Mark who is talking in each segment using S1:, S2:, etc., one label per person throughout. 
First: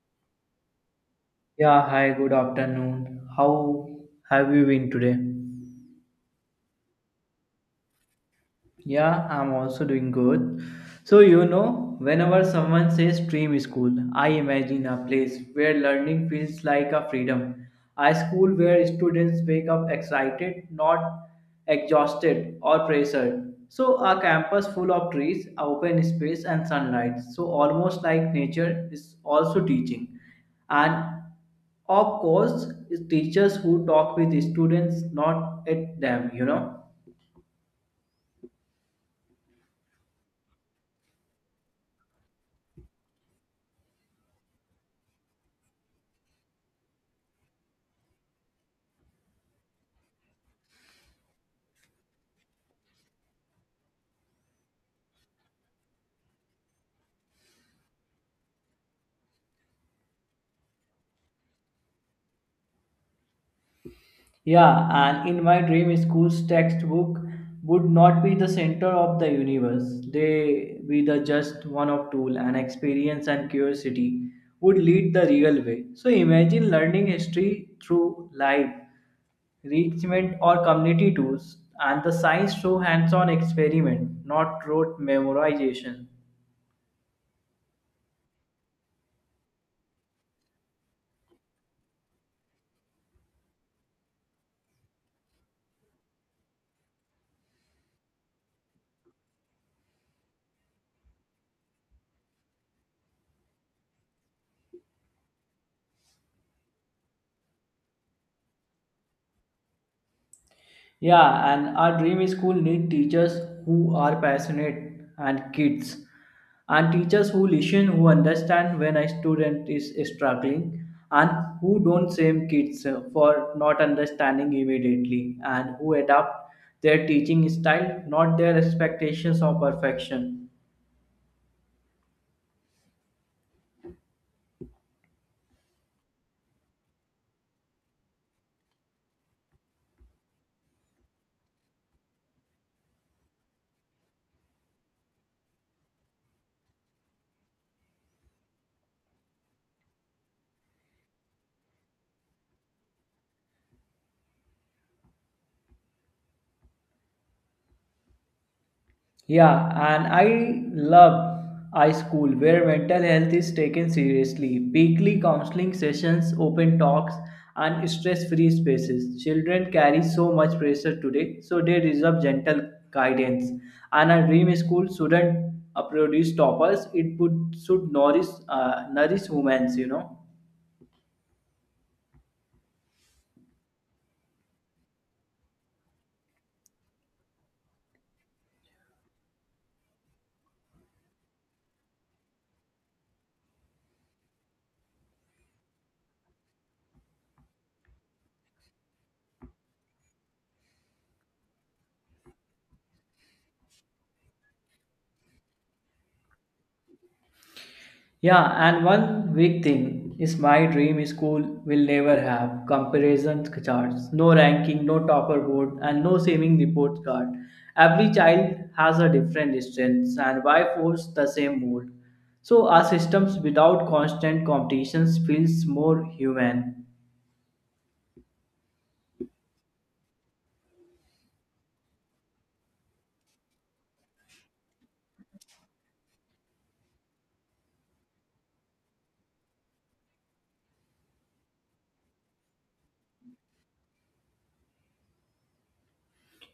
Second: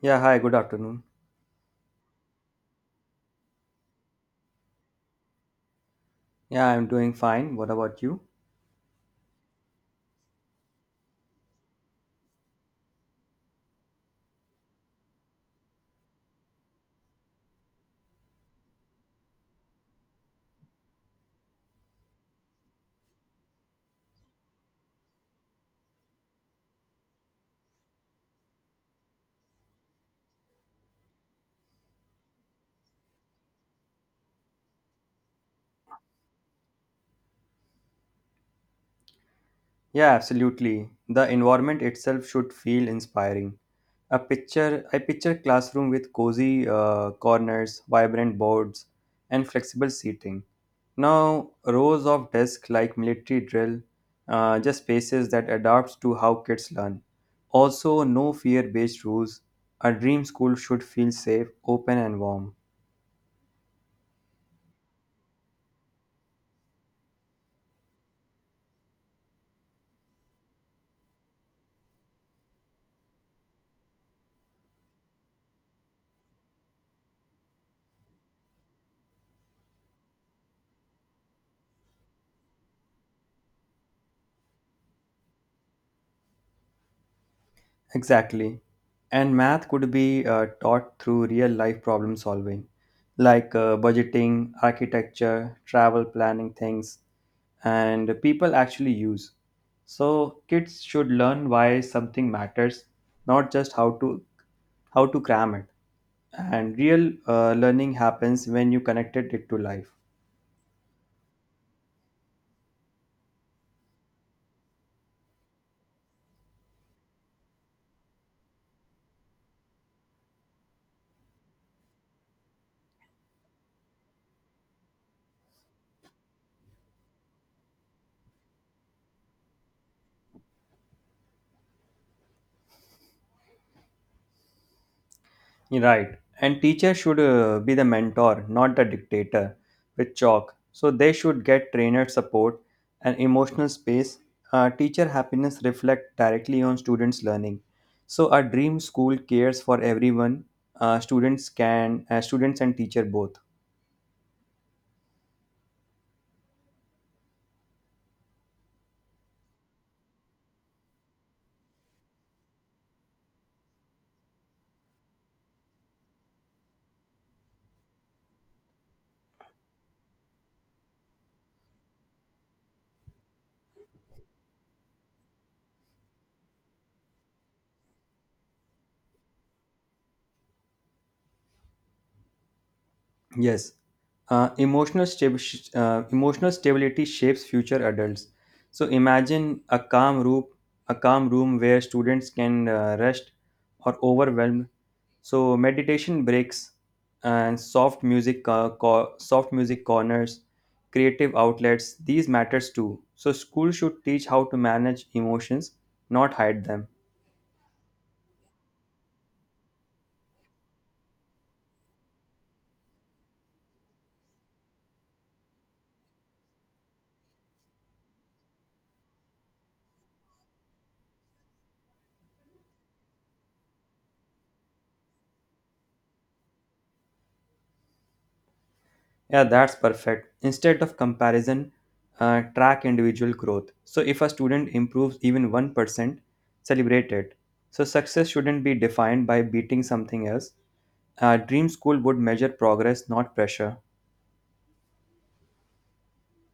S1: Yeah, hi, good afternoon.
S2: Yeah, hi, good afternoon. How have you been today?
S1: Yeah, I'm doing fine. What about you?
S2: Yeah, I'm also doing good. So, whenever someone says dream school, I imagine a place where learning feels like a freedom, a school where students wake up excited, not exhausted or pressured. So, a campus full of trees, open space, and sunlight. So, almost like nature is also teaching. And of course, it's teachers who talk with students, not at them.
S1: Yeah, absolutely. The environment itself should feel inspiring. I picture classroom with cozy corners, vibrant boards, and flexible seating. Now, rows of desks like military drill, just spaces that adapts to how kids learn. Also, no fear-based rules. A dream school should feel safe, open, and warm.
S2: Yeah, and in my dream, school's textbook would not be the center of the universe. They be the just one of tool, and experience and curiosity would lead the real way. So imagine learning history through live enrichment or community tools, and the science through hands-on experiment, not rote memorization.
S1: Exactly. And math could be taught through real life problem solving, like budgeting, architecture, travel planning things, and people actually use. So kids should learn why something matters, not just how to cram it. And real learning happens when you connected it to life.
S2: Yeah, and our dream school need teachers who are passionate and kids and teachers who listen, who understand when a student is struggling and who don't shame kids for not understanding immediately and who adapt their teaching style, not their expectations of perfection.
S1: Right. And teacher should be the mentor, not the dictator with chalk. So they should get trainer support and emotional space. Teacher happiness reflect directly on students' learning. So a dream school cares for everyone. Students and teacher both.
S2: Yeah, and I love iSchool where mental health is taken seriously. Weekly counseling sessions, open talks, and stress free spaces. Children carry so much pressure today, so they deserve gentle guidance. And a dream school shouldn't produce toppers, it would, should nourish, nourish women.
S1: Yes. Emotional stability shapes future adults. So imagine a calm room where students can rest or overwhelmed. So meditation breaks and soft music corners, creative outlets. These matters too. So school should teach how to manage emotions, not hide them.
S2: Yeah, and one big thing is my dream school will never have comparison charts, no ranking, no topper board, and no saving report card. Every child has a different strength, and why force the same mold? So, our systems without constant competitions feels more human.
S1: Yeah, that's perfect. Instead of comparison, track individual growth. So if a student improves even 1%, celebrate it. So success shouldn't be defined by beating something else. Dream school would measure progress, not pressure.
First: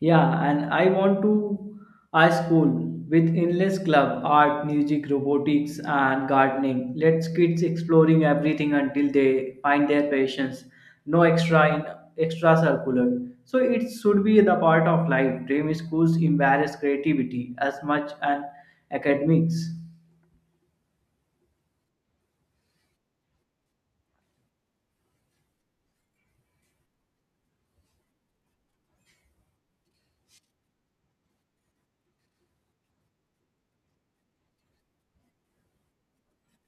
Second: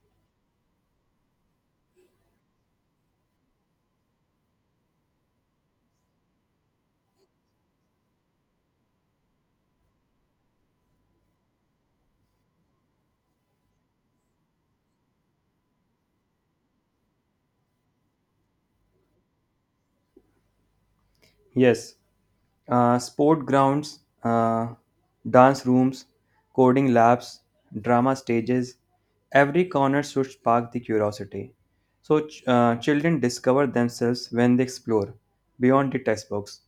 S2: Yeah, and I want to a school with endless club, art, music, robotics, and gardening. Let's kids exploring everything until they find their passions. No extra circular. So it should be the part of life. Dream schools embarrass creativity as much and academics.
S1: Yes. Sport grounds, dance rooms, coding labs, drama stages. Every corner should spark the curiosity. So, children discover themselves when they explore beyond the textbooks.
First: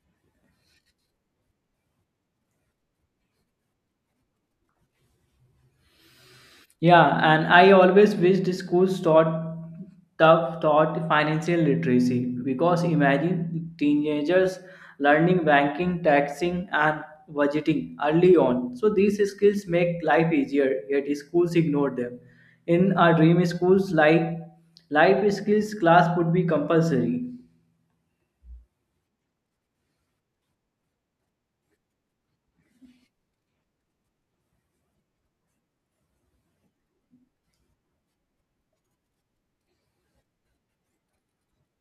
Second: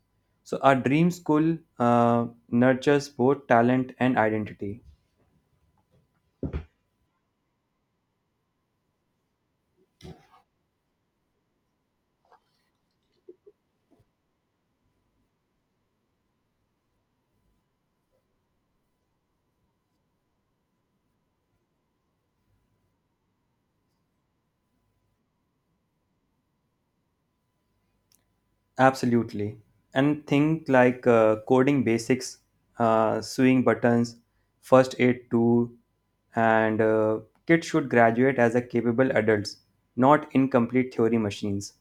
S1: So, a dream school nurtures both talent and identity.
S2: Yeah, and I always wish the schools taught financial literacy because imagine teenagers learning banking, taxing, and budgeting early on. So these skills make life easier, yet schools ignore them. In our dream schools, like life skills class would be compulsory.
S1: Absolutely. And think like coding basics, sewing buttons, first aid tool, and kids should graduate as a capable adults, not incomplete theory machines.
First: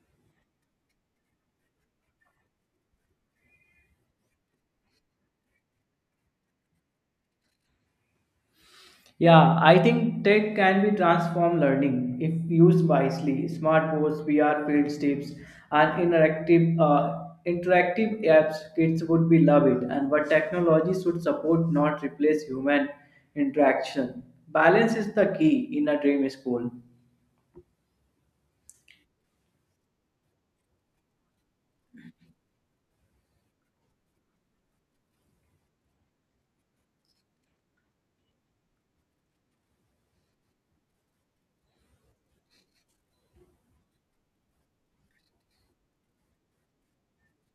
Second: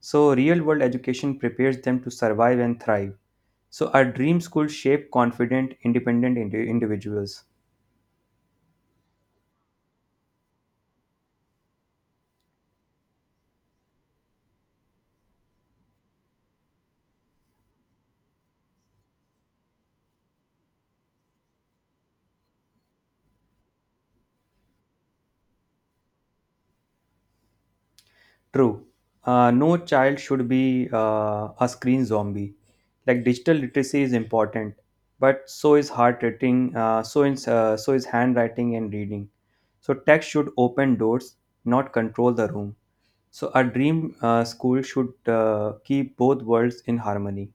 S1: So real world education prepares them to survive and thrive. So our dream school shape confident, independent individuals.
S2: Yeah, I think tech can be transform learning if used wisely. Smart boards, VR field trips, and interactive apps, kids would be love it. And what technology should support, not replace human interaction. Balance is the key in a dream school.
S1: True. No child should be a screen zombie. Like digital literacy is important, but so is heart rating, so is handwriting and reading. So tech should open doors, not control the room. So a dream school should keep both worlds in harmony.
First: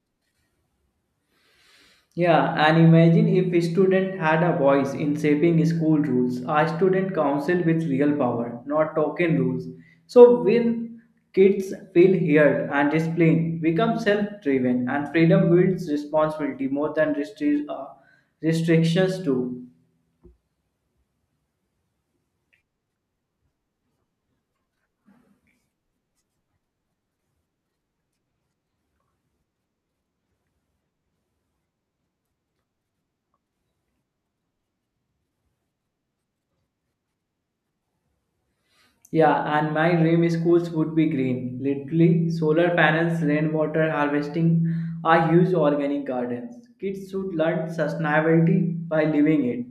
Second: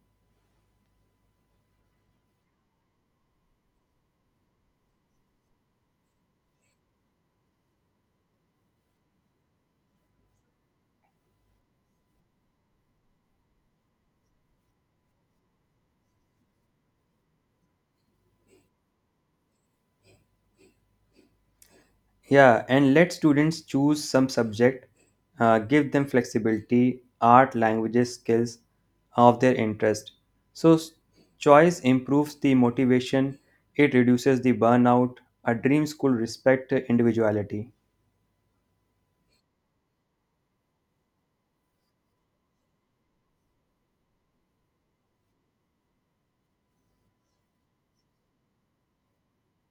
S2: Yeah, and imagine if a student had a voice in shaping school rules, a student council with real power, not token rules. So when kids feel heard and disciplined, become self-driven, and freedom builds responsibility more than restrictions do.
S1: Yeah, and let students choose some subject, give them flexibility, art, languages, skills of their interest. So, choice improves the motivation, it reduces the burnout. A dream school respect individuality.
S2: Yeah, and my dream schools would be green. Literally, solar panels, rainwater harvesting, are huge organic gardens. Kids should learn sustainability by living it.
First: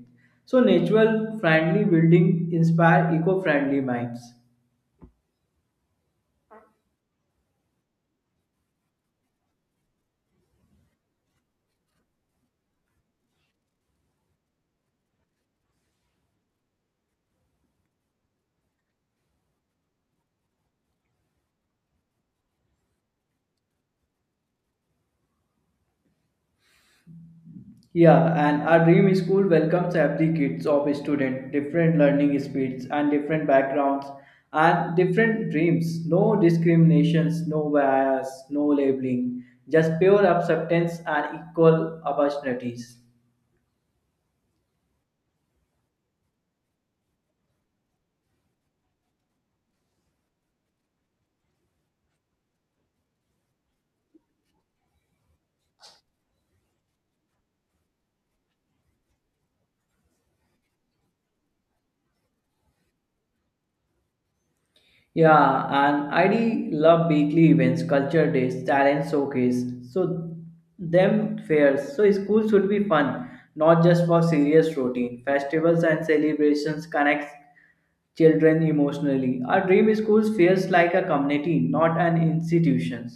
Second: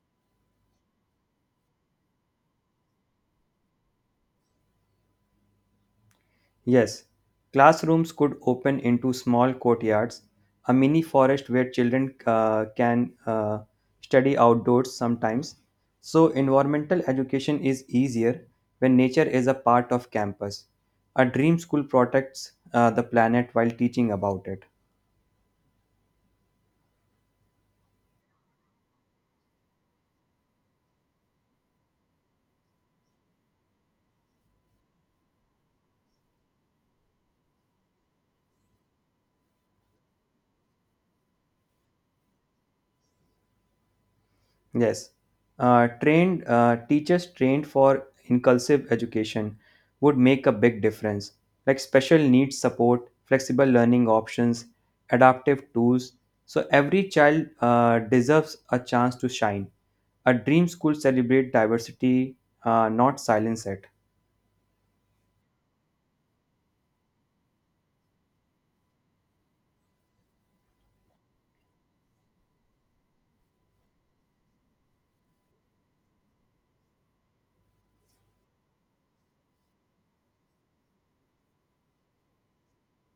S2: So, natural friendly building inspire eco friendly minds.
S1: Yes, classrooms could open into small courtyards, a mini forest where children can study outdoors sometimes. So, environmental education is easier when nature is a part of campus. A dream school protects the planet while teaching about it.
S2: Yeah, and our dream school welcomes every kids of student, different learning speeds and different backgrounds and different dreams. No discriminations, no bias, no labeling, just pure acceptance and equal opportunities.
S1: Yes. Trained Teachers trained for inclusive education would make a big difference, like special needs support, flexible learning options, adaptive tools. So every child deserves a chance to shine. A dream school celebrate diversity, not silence it.
S2: Yeah, and I D love weekly events, culture days, talent showcase. So them fairs. So school should be fun, not just for serious routine. Festivals and celebrations connect children emotionally. Our dream schools feels like a community, not an institution.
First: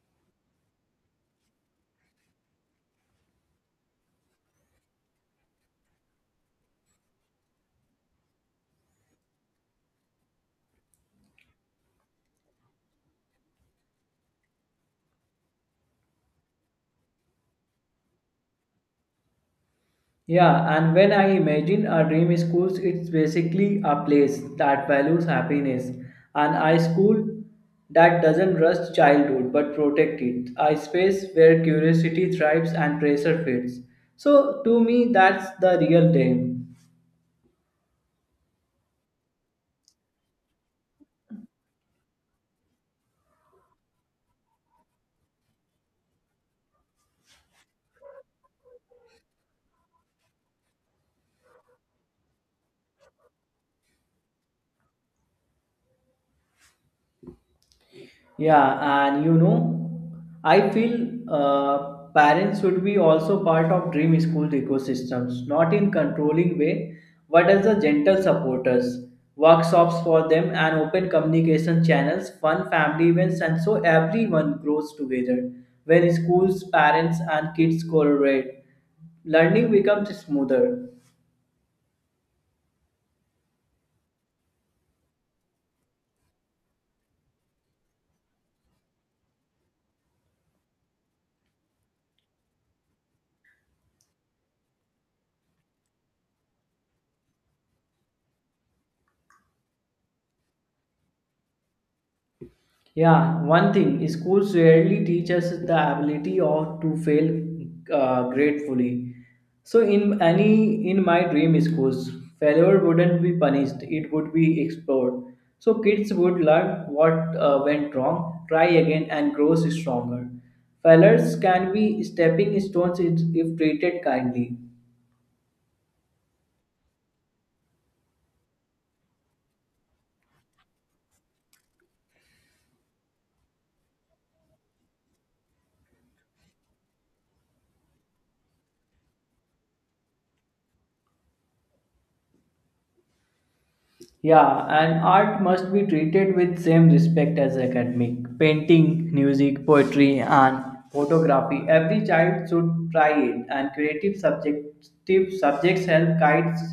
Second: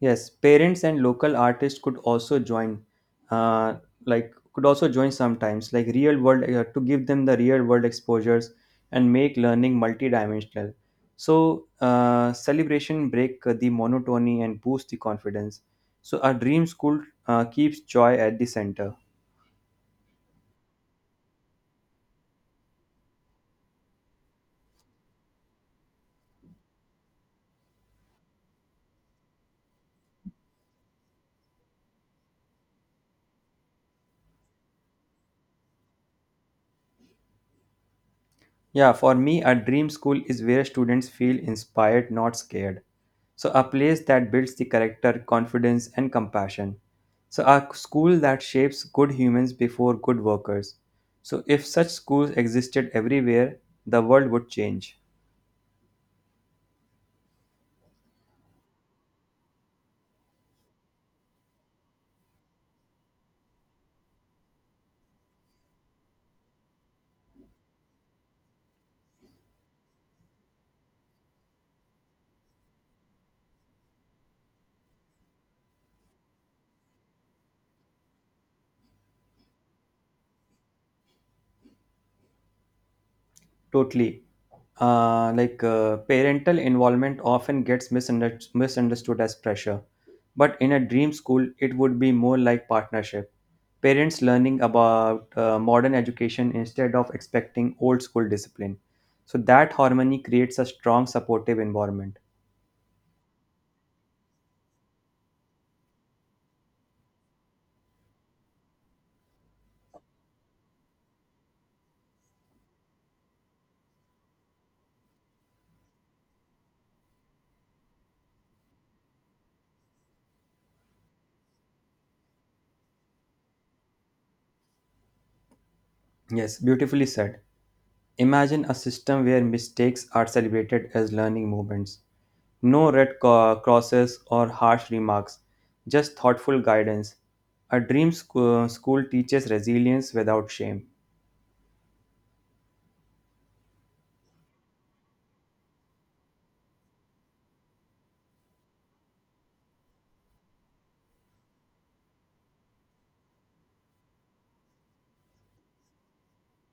S1: Yes, parents and local artists uh, could also join sometimes, like real world to give them the real world exposures and make learning multidimensional. So celebration break the monotony and boost the confidence. So a dream school keeps joy at the center.
S2: Yeah, and when I imagine a dream schools, it's basically a place that values happiness and a school that doesn't rush childhood but protect it, a space where curiosity thrives and pressure fades. So to me, that's the real dream.
S1: Yeah, for me, a dream school is where students feel inspired, not scared. So, a place that builds the character, confidence, and compassion. So, a school that shapes good humans before good workers. So, if such schools existed everywhere, the world would change
S2: Yeah, and I feel parents should be also part of dream school ecosystems, not in controlling way, but as a gentle supporters, workshops for them and open communication channels, fun family events, and so everyone grows together. When schools, parents, and kids collaborate, learning becomes smoother.
S1: totally. Like parental involvement often gets misunderstood as pressure, but in a dream school, it would be more like partnership parents learning about modern education instead of expecting old school discipline. So that harmony creates a strong supportive environment.
S2: Yeah, one thing schools rarely teach us the ability of to fail gratefully. So in my dream schools, failure wouldn't be punished; it would be explored. So kids would learn what went wrong, try again, and grow stronger. Failures can be stepping stones if treated kindly.
S1: Yes, beautifully said. Imagine a system where mistakes are celebrated as learning moments. No red crosses or harsh remarks, just thoughtful guidance. A dream school teaches resilience without shame.
S2: Yeah, and art must be treated with same respect as academic. Painting, music, poetry, and photography. Every child should try it, and creative subjective subjects help kids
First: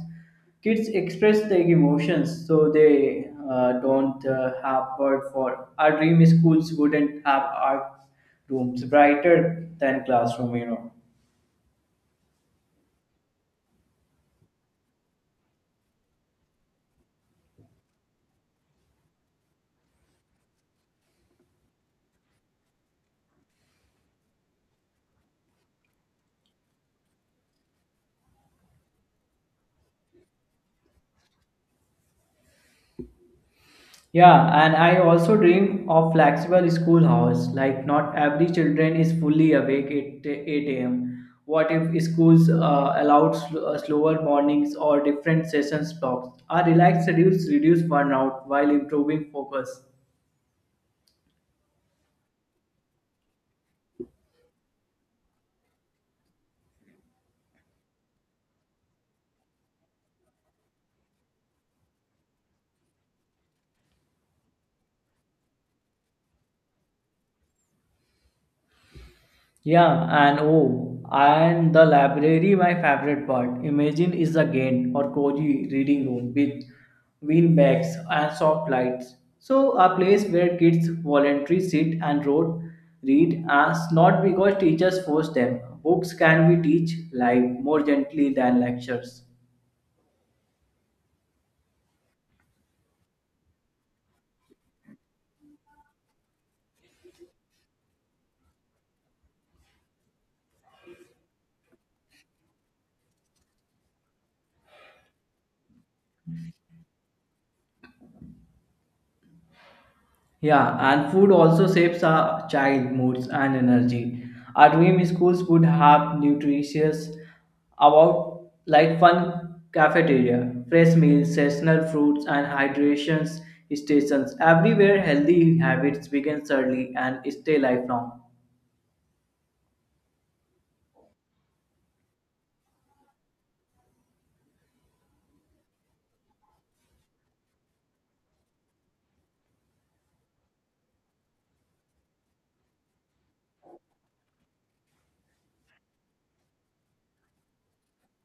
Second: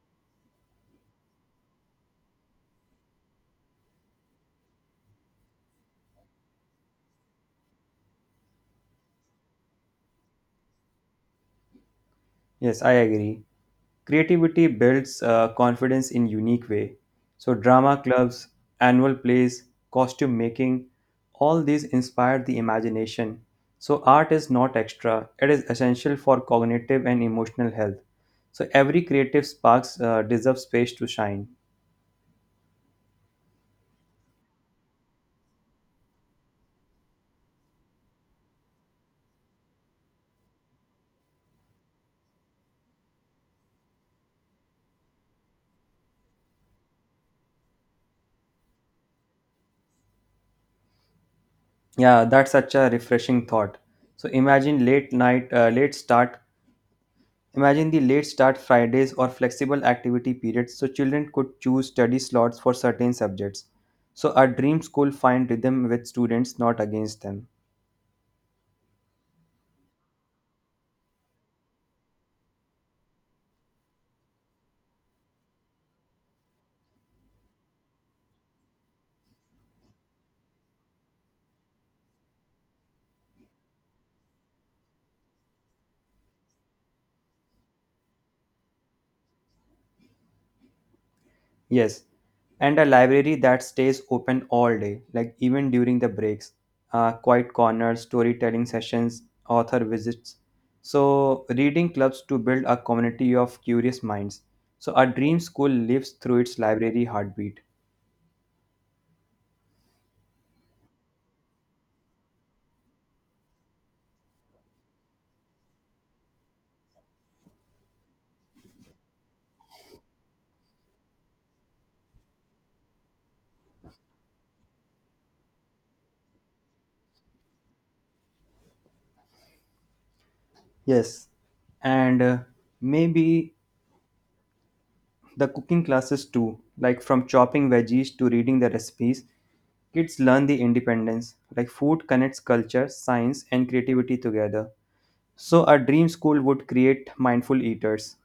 S2: kids express their emotions, so they don't have word for. Our dream schools wouldn't have art rooms brighter than classroom. You know.
S1: Yes, I agree. Creativity builds confidence in unique way. So drama clubs, annual plays, costume making, all these inspire the imagination. So art is not extra; it is essential for cognitive and emotional health. So every creative sparks deserves space to shine.
S2: Yeah, and I also dream of flexible school hours. Like not every children is fully awake at 8 a.m. What if schools allowed slower mornings or different sessions blocks? Our relaxed schedules reduce burnout while improving focus.
S1: Yeah, that's such a refreshing thought. So imagine late night, uh, late start Imagine the late start Fridays or flexible activity periods so children could choose study slots for certain subjects. So a dream school find rhythm with students, not against them.
S2: Yeah, and oh, and the library, my favorite part. Imagine is a gain or cozy reading room with beanbags and soft lights. So a place where kids voluntarily sit and wrote, read, as not because teachers force them. Books can be teach life more gently than lectures.
S1: Yes, and a library that stays open all day, like even during the breaks, quiet corners, storytelling sessions, author visits. So reading clubs to build a community of curious minds. So a dream school lives through its library heartbeat.
S2: Yeah, and food also shapes our child moods and energy. Our dream schools would have nutritious about like fun cafeteria, fresh meals, seasonal fruits and hydration stations. Everywhere healthy habits begin early and stay lifelong.
S1: Yes, and maybe the cooking classes too, like from chopping veggies to reading the recipes, kids learn the independence. Like food connects culture, science, and creativity together. So, a dream school would create mindful eaters.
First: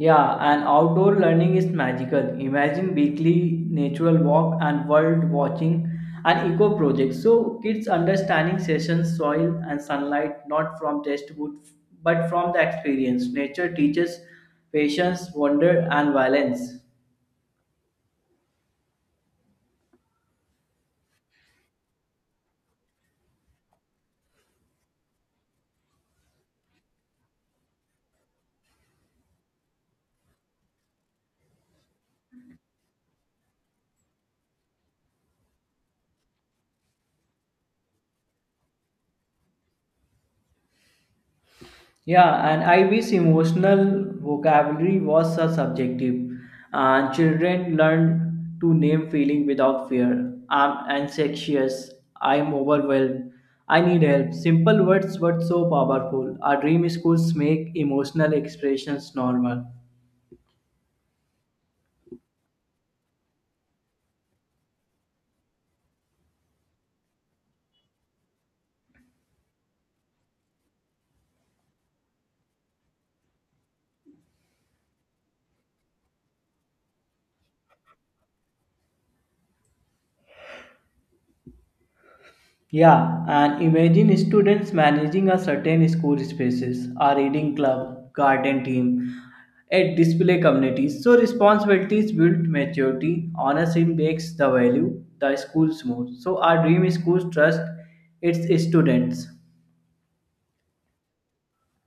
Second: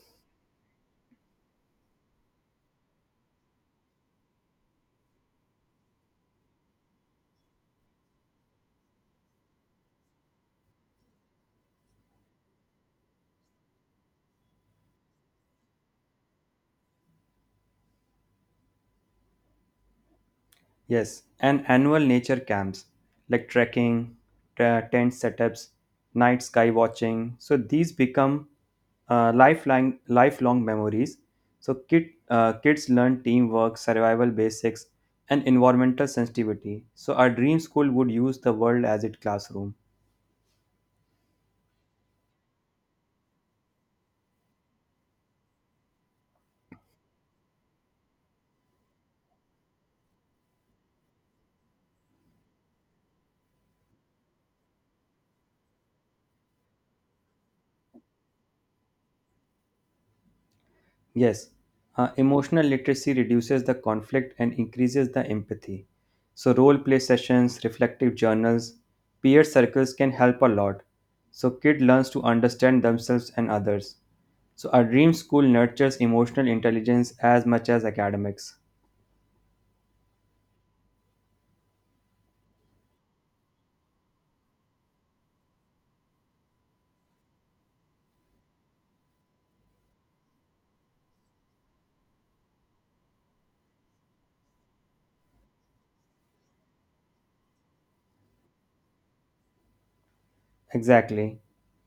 S2: Yeah, and outdoor learning is magical. Imagine weekly natural walk and world watching and eco projects. So kids understanding sessions, soil and sunlight not from textbook but from the experience. Nature teaches patience, wonder and balance.
S1: Yes, and annual nature camps like trekking, t- tent setups, night sky watching. So these become lifelong memories. So kids learn teamwork, survival basics, and environmental sensitivity. So our dream school would use the world as its classroom.
S2: Yeah, and I wish emotional vocabulary was so subjective, and children learn to name feeling without fear. I'm anxious. I'm overwhelmed. I need help. Simple words but so powerful. Our dream schools make emotional expressions normal.
S1: Yes, emotional literacy reduces the conflict and increases the empathy. So, role play sessions, reflective journals, peer circles can help a lot. So, kid learns to understand themselves and others. So, a dream school nurtures emotional intelligence as much as academics.
S2: Yeah, and imagine students managing a certain school spaces, a reading club, garden team, a display community. So responsibilities build maturity, honesty makes the value, the schools more. So our dream schools trust its students.
S1: Exactly.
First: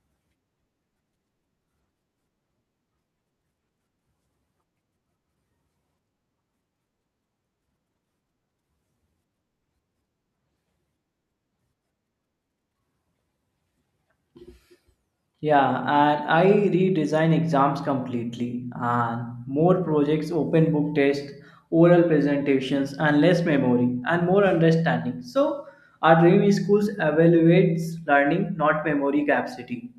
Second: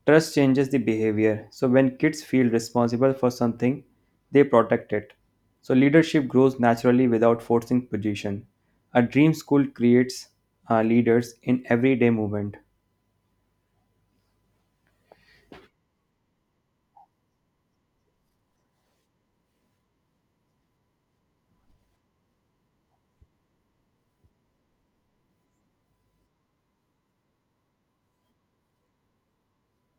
S1: Trust changes the behavior. So when kids feel responsible for something, they protect it. So leadership grows naturally without forcing position. A dream school creates leaders in everyday movement.
S2: Yeah, and I redesign exams completely and more projects, open book tests, oral presentations, and less memory and more understanding. So our dream is schools evaluates learning, not memory capacity.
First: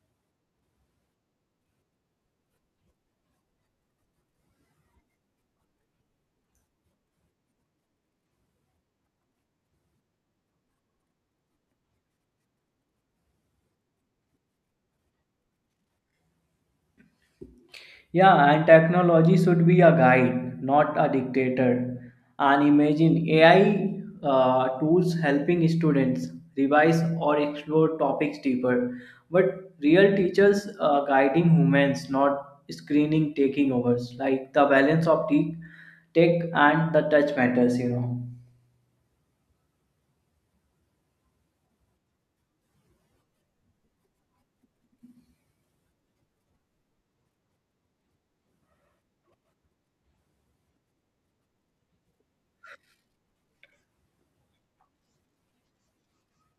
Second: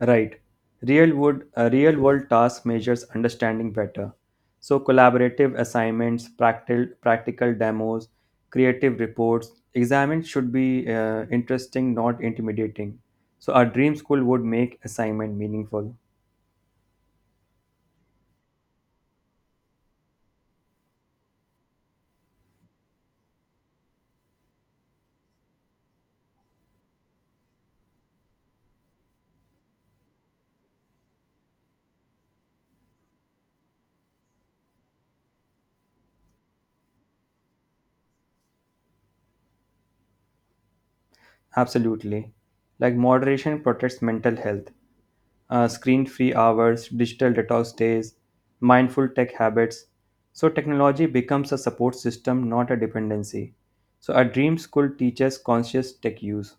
S1: Right. A real world task measures understanding better. So collaborative assignments, practical demos, creative reports, exams should be interesting, not intimidating. So our dream school would make assignment meaningful.
S2: Yeah, and technology should be a guide, not a dictator. And imagine AI tools helping students revise or explore topics deeper, but real teachers guiding humans, not screening taking overs. Like the balance of tech and the touch matters.
S1: Absolutely. Like moderation protects mental health. Screen free hours, digital detox days, mindful tech habits. So, technology becomes a support system, not a dependency. So, a dream school teaches conscious tech use.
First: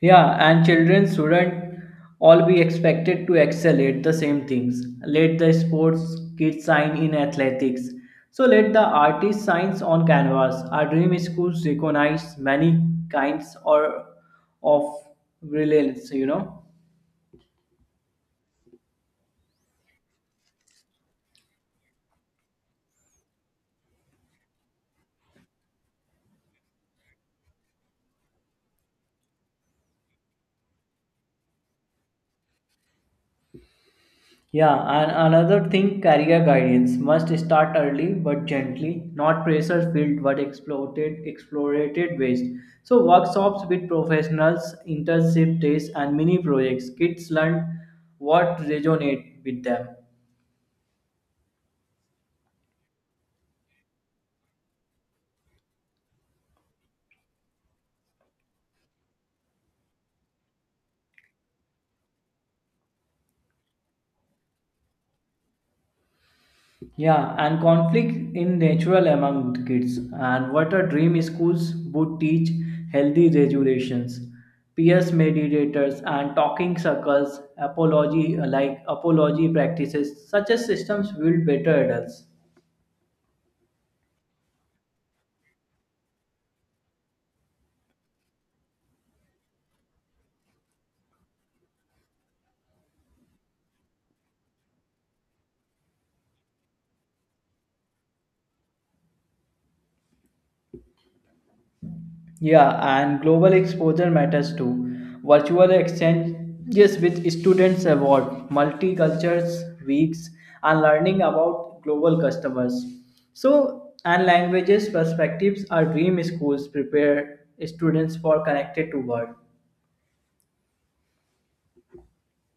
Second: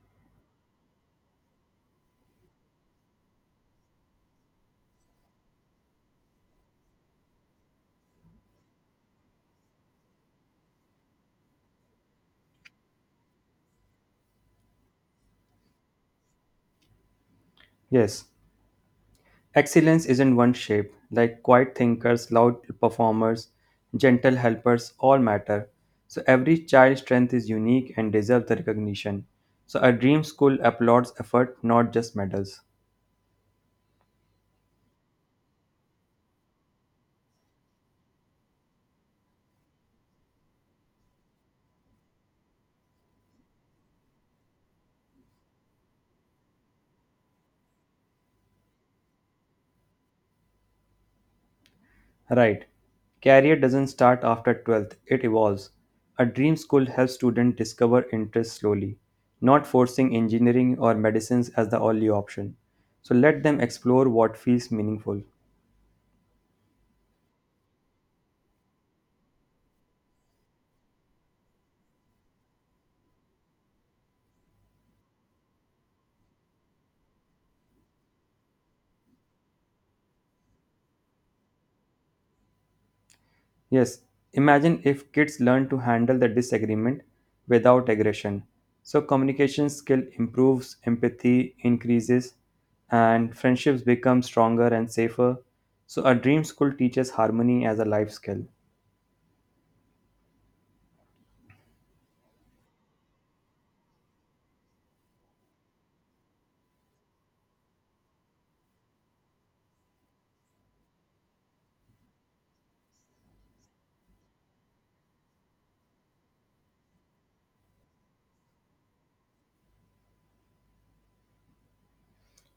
S2: Yeah, and children shouldn't all be expected to excel at the same things. Let the sports kids shine in athletics. So let the artist shine on canvas. Our dream schools recognize many kinds or of brilliance.
S1: Yes, excellence isn't one shape, like quiet thinkers, loud performers, gentle helpers all matter. So, every child's strength is unique and deserves the recognition. So, a dream school applauds effort, not just medals.
S2: Yeah, and another thing, career guidance must start early but gently, not pressure filled but exploited, explorated ways. So workshops with professionals, internship days, and mini projects. Kids learn what resonate with them.
S1: Right. Career doesn't start after 12th, it evolves. A dream school helps students discover interests slowly, not forcing engineering or medicines as the only option. So let them explore what feels meaningful.
S2: Yeah, and conflict in natural among the kids. And what a dream schools would teach healthy regulations, peers mediators, and talking circles, apology like apology practices. Such as systems build better adults.
S1: Yes, imagine if kids learn to handle the disagreement without aggression. So communication skill improves, empathy increases, and friendships become stronger and safer. So a dream school teaches harmony as a life skill.
S2: Yeah, and global exposure matters too. Virtual exchanges with students about multicultures, weeks, and learning about global customers. So, and languages perspectives are dream schools prepare students for connected to world.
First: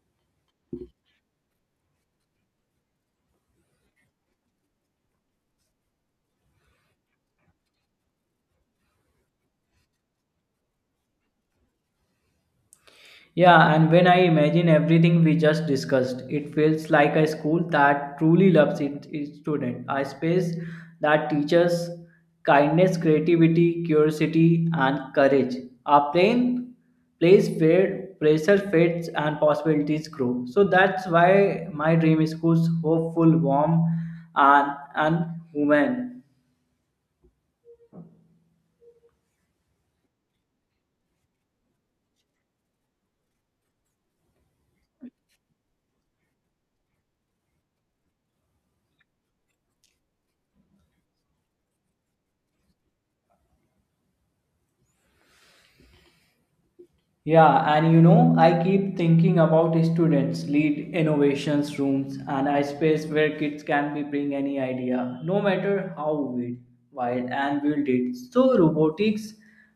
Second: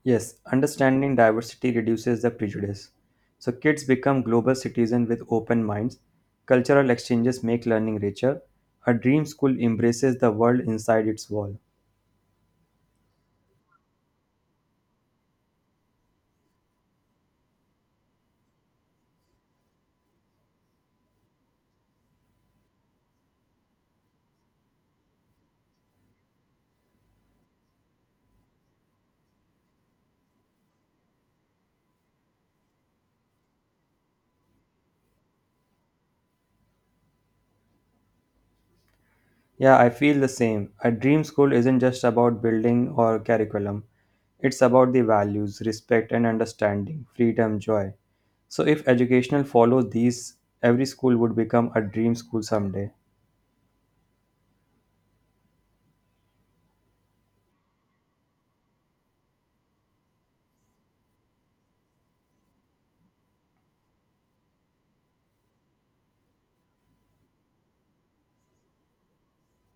S1: Yes, understanding diversity reduces the prejudice. So kids become global citizens with open minds. Cultural exchanges make learning richer. A dream school embraces the world inside its wall.
S2: Yeah, and when I imagine everything we just discussed, it feels like a school that truly loves its student, a space that teaches kindness, creativity, curiosity, and courage. A plain place where pressure fades and possibilities grow. So that's why my dream school's hopeful, warm, and human.
S1: Yeah, I feel the same. A dream school isn't just about building or curriculum. It's about the values, respect and understanding, freedom, joy. So if educational follows these, every school would become a dream school someday.
S2: Yeah, and I keep thinking about students lead innovations rooms and a space where kids can be bring any idea, no matter how weird, wild and build it. So robotics,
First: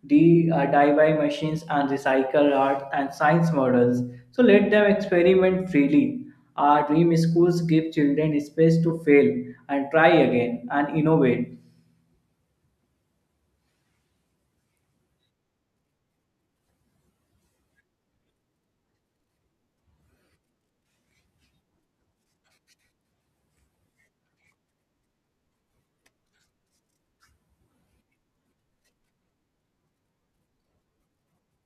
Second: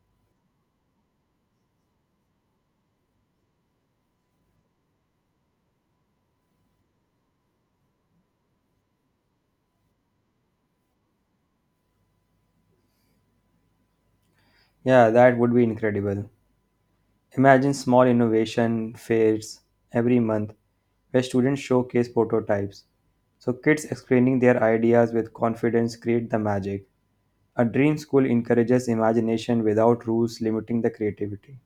S2: DIY machines and recycle art and science models. So let them experiment freely. Our dream schools give children space to fail and try again and innovate.
S1: Yeah, that would be incredible. Imagine small innovation fairs every month where students showcase prototypes. So kids explaining their ideas with confidence create the magic. A dream school encourages imagination without rules limiting the creativity.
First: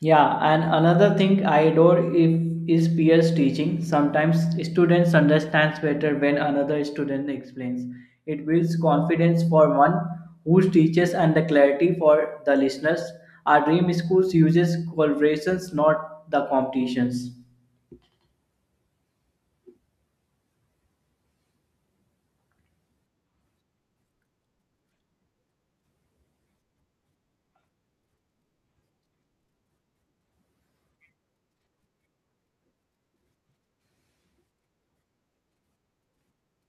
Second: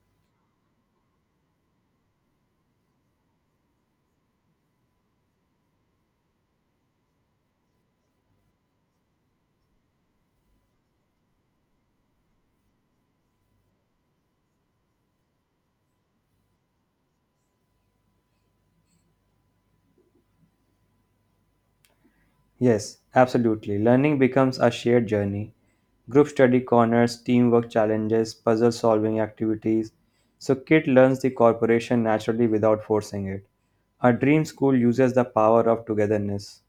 S2: Yeah, and another thing I adore if is peers teaching. Sometimes students understands better when another student explains. It builds confidence for one who teaches and the clarity for the listeners. Our dream schools uses collaborations, not the competitions.
S1: Yes, absolutely. Learning becomes a shared journey. Group study corners, teamwork challenges, puzzle solving activities. So kid learns the cooperation naturally without forcing it. A dream school uses the power of togetherness.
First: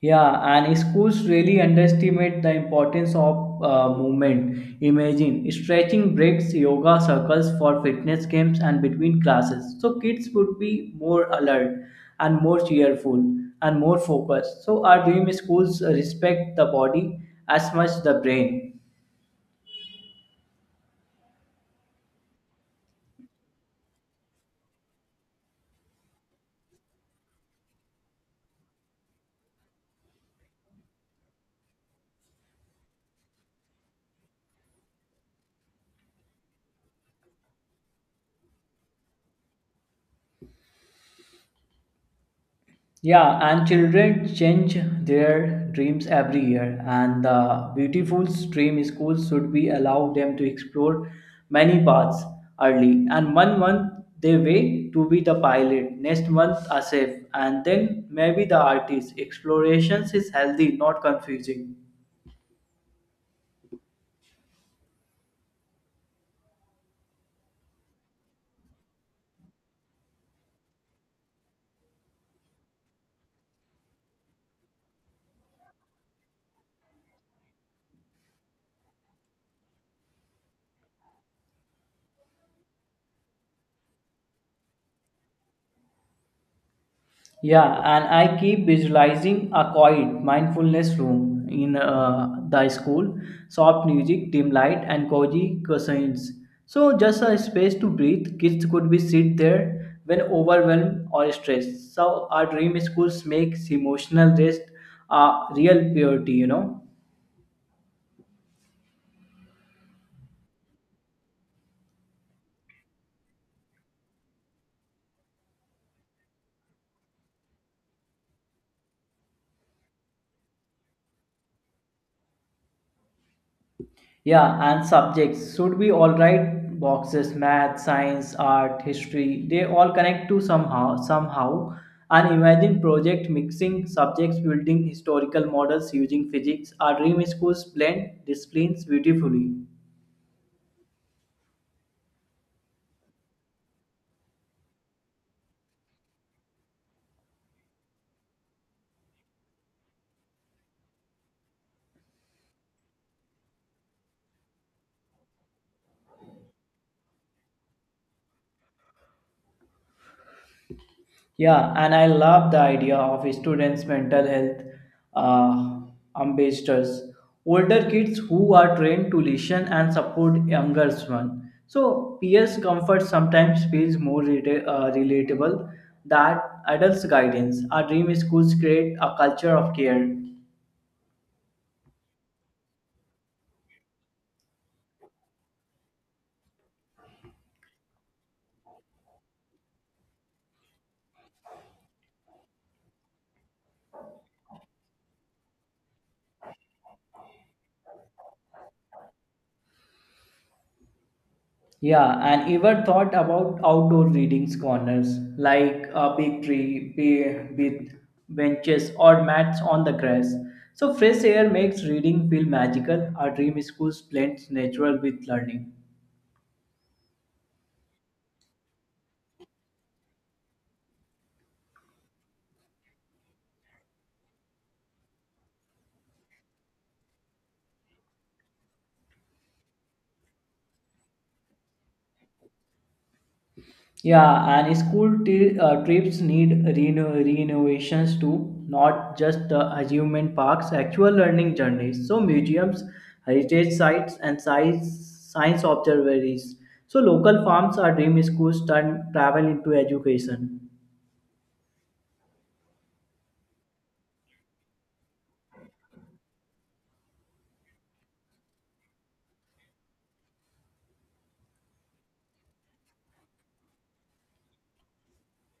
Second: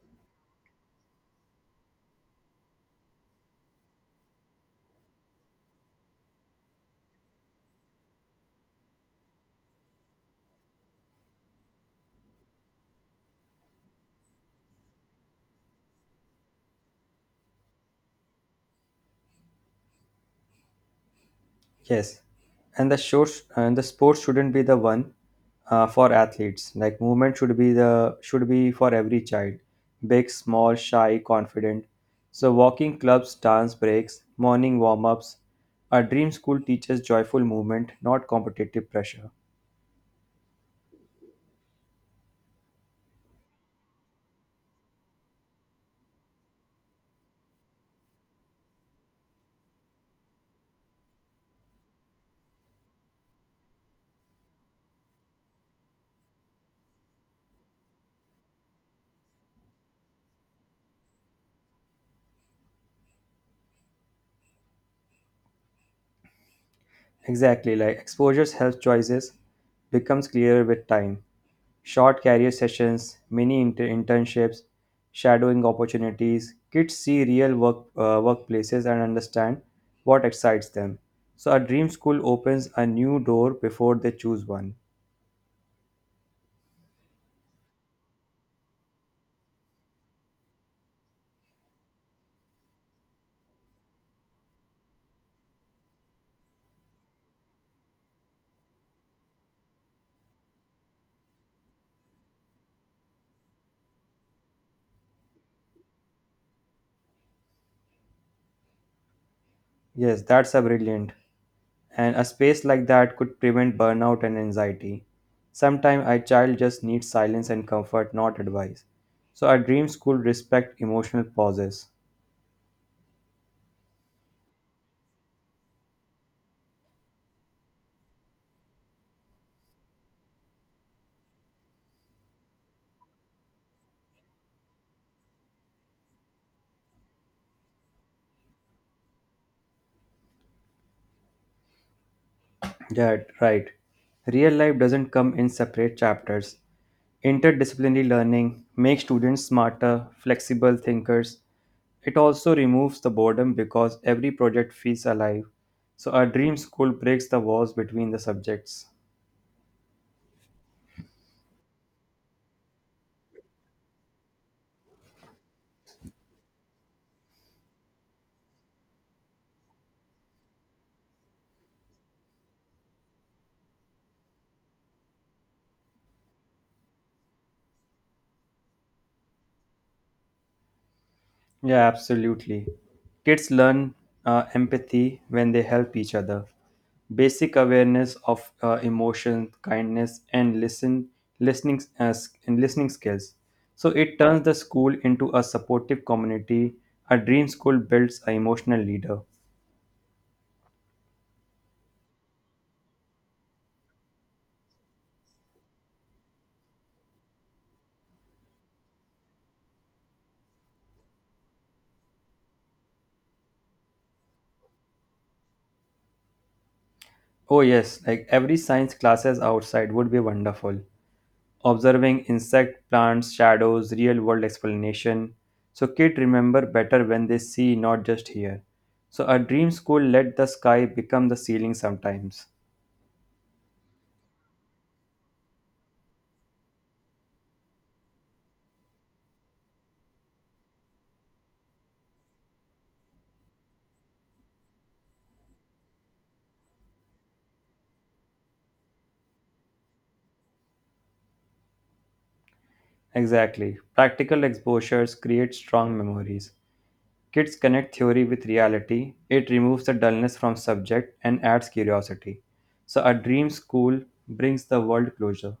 S2: Yeah, and schools really underestimate the importance of movement. Imagine stretching breaks, yoga circles for fitness games, and between classes. So kids would be more alert and more cheerful and more focused. So our dream schools respect the body as much the brain.
S1: Yes, and the shows and the sport shouldn't be the one for athletes. Like movement should be for every child, big, small, shy, confident. So walking clubs, dance breaks, morning warm ups. Our dream school teaches joyful movement, not competitive pressure.
S2: Yeah, and children change their dreams every year, and the beautiful dream schools should be allow them to explore many paths early. And one month they way to be the pilot, next month a chef, and then maybe the artist. Explorations is healthy, not confusing.
S1: Exactly, like exposure's health choices becomes clearer with time. Short career sessions, mini internships, shadowing opportunities. Kids see real work workplaces and understand what excites them. So a dream school opens a new door before they choose one.
S2: Yeah, and I keep visualizing a quiet mindfulness room in the school, soft music, dim light, and cozy cushions. So just a space to breathe. Kids could be sit there when overwhelmed or stressed. So our dream schools makes emotional rest a real purity.
S1: Yes, that's a brilliant. And a space like that could prevent burnout and anxiety. Sometimes a child just needs silence and comfort, not advice. So a dream school respect emotional pauses.
S2: Yeah, and subjects should be all right boxes, math, science, art, history, they all connect to somehow. An imagine project mixing subjects, building historical models using physics, our dream schools blend disciplines beautifully.
S1: Yeah, right. Real life doesn't come in separate chapters. Interdisciplinary learning makes students smarter, flexible thinkers. It also removes the boredom because every project feels alive. So, a dream school breaks the walls between the subjects.
S2: Yeah, and I love the idea of students' mental health uh, ambassadors, older kids who are trained to listen and support younger ones. So peers' comfort sometimes feels more relatable than adults' guidance. Our dream schools create a culture of care.
S1: Yeah, absolutely. Kids learn empathy when they help each other. Basic awareness of emotion, kindness, and listening skills. So it turns the school into a supportive community. A dream school builds an emotional leader.
S2: Yeah, and ever thought about outdoor readings corners like a big tree with benches or mats on the grass. So fresh air makes reading feel magical. A dream school blends natural with learning.
S1: Oh yes, like every science classes outside would be wonderful. Observing insect plants shadows real world explanation. So kids remember better when they see, not just hear. So a dream school let the sky become the ceiling sometimes.
S2: Yeah, and school trips need renovations too, not just amusement parks, actual learning journeys. So, museums, heritage sites, and science observatories. So, local farms are dream schools turn travel into education.
S1: Exactly, practical exposures create strong memories. Kids connect theory with reality. It removes the dullness from subject and adds curiosity. So a dream school brings the world closer.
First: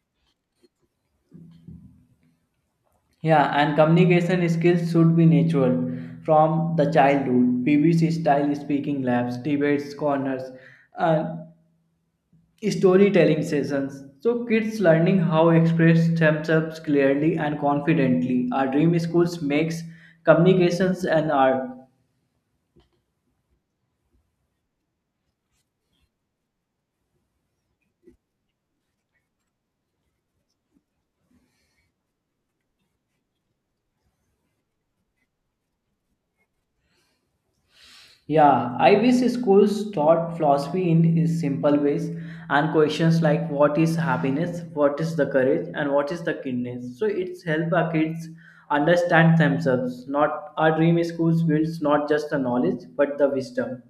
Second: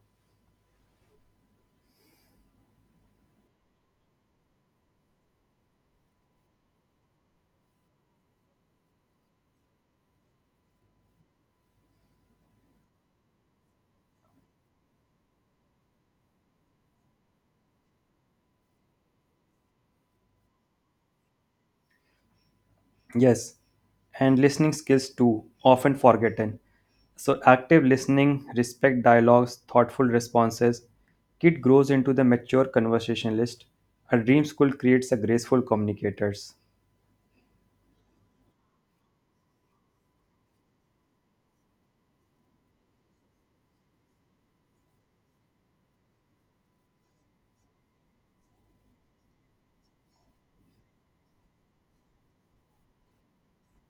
S2: Yeah, and communication skills should be natural from the childhood. BBC style speaking labs, debates, corners, and storytelling sessions. So kids learning how express themselves clearly and confidently. Our dream schools makes communications and art.
S1: Yes, and listening skills too, often forgotten. So, active listening, respect dialogues, thoughtful responses. Kid grows into the mature conversationalist. A dream school creates a graceful communicators.
S2: Yeah, I wish schools taught philosophy in is simple ways and questions like what is happiness, what is the courage, and what is the kindness. So it's help our kids understand themselves. Not our dream schools builds not just the knowledge but the wisdom.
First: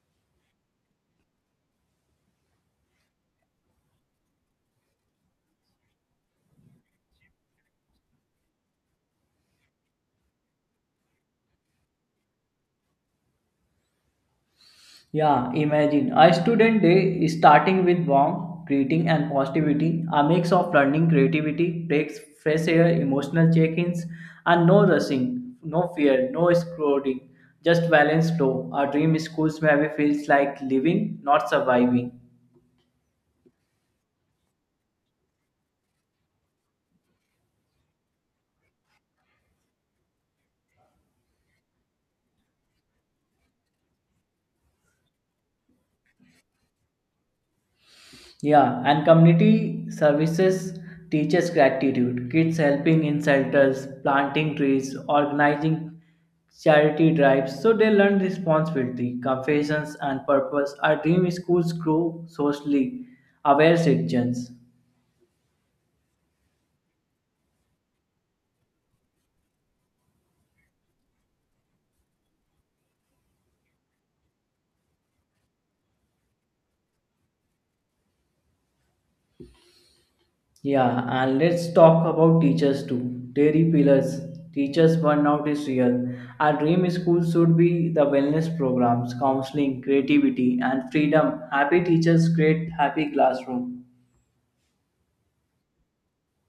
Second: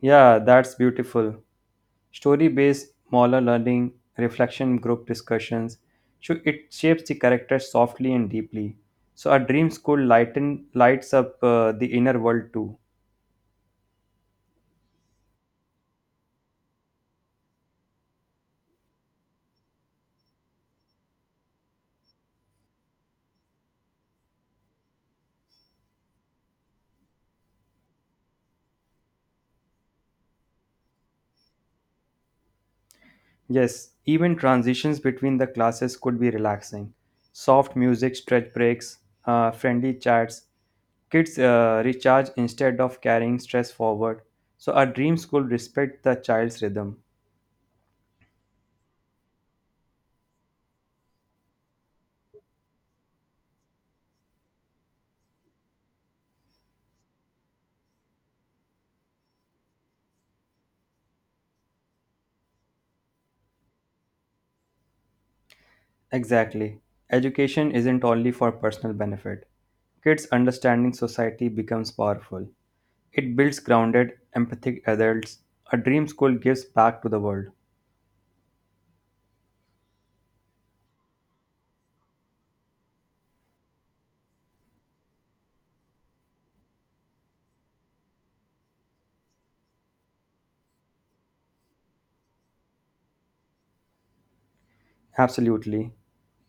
S1: Yeah, that's beautiful. Story based molar learning, reflection group discussions. So it shapes the character softly and deeply. So a dream school lights up the inner world too.
S2: Yeah, imagine a student day starting with warm greeting and positivity, a mix of learning, creativity, breaks, fresh air, emotional check-ins, and no rushing, no fear, no scrolling, just balanced flow. Our dream schools maybe feels like living, not surviving.
S1: Yes, even transitions between the classes could be relaxing. Soft music, stretch breaks, friendly chats. Kids recharge instead of carrying stress forward. So, our dream school respect the child's rhythm.
S2: Yeah, and community services teaches gratitude. Kids helping in shelters, planting trees, organizing charity drives, so they learn responsibility, confessions, and purpose. Our dream schools grow socially aware citizens.
S1: Exactly. Education isn't only for personal benefit. Kids' understanding society becomes powerful. It builds grounded, empathic adults. A dream school gives back to the world.
S2: Yeah, and let's talk about teachers too. Dairy pillars. Teachers burnout is real. Our dream school should be the wellness programs, counseling, creativity, and freedom. Happy teachers create happy classroom.
S1: Absolutely.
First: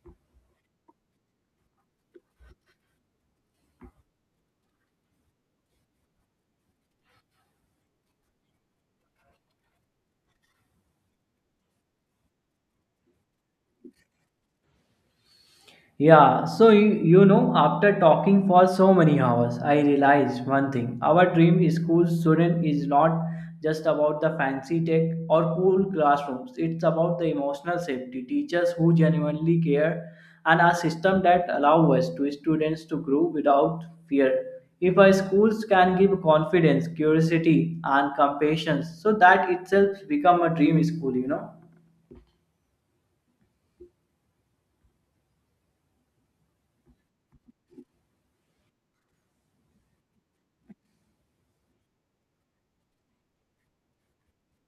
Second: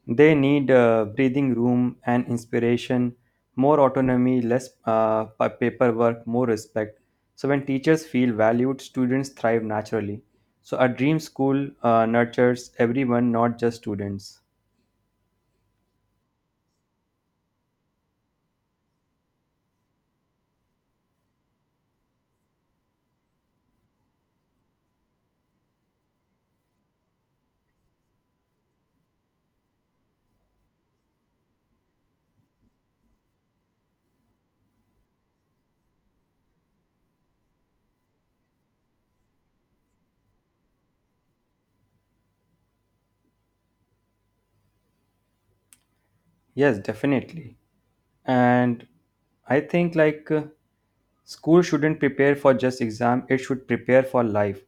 S1: They need breathing room and inspiration, more autonomy, less paperwork, more respect. So, when teachers feel valued, students thrive naturally. So, a dream school nurtures everyone, not just students.
S2: Yeah, so after talking for so many hours, I realized one thing. Our dream school student is not just about the fancy tech or cool classrooms, it's about the emotional safety, teachers who genuinely care, and a system that allows us to students to grow without fear. If our schools can give confidence, curiosity, and compassion, so that itself become a dream school.
S1: Yes, definitely. And I think like school shouldn't prepare for just exam, it should prepare for life.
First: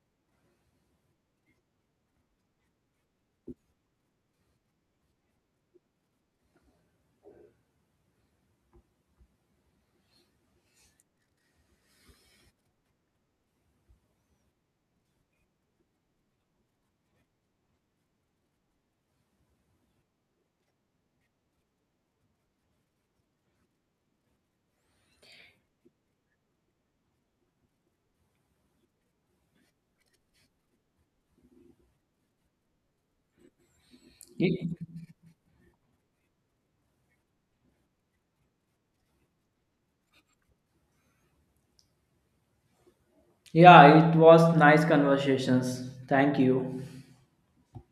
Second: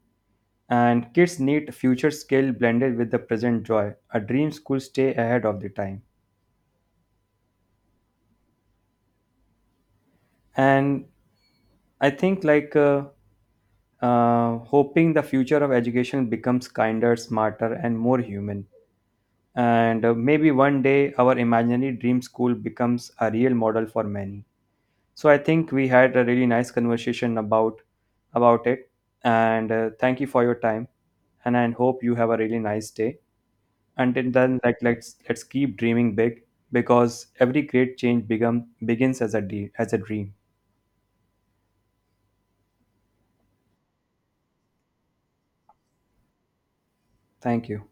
S1: And kids need future skill blended with the present joy. A dream school stay ahead of the time. And I think like hoping the future of education becomes kinder, smarter, and more human. And maybe one day our imaginary dream school becomes a real model for many. So I think we had a really nice conversation about it. And thank you for your time, and I hope you have a really nice day. Until then,
S2: Ye-
S1: like, let's keep dreaming big, because every great change become begins as a as a dream.
S2: Yeah, it was nice conversations. Thank you.
S1: Thank you.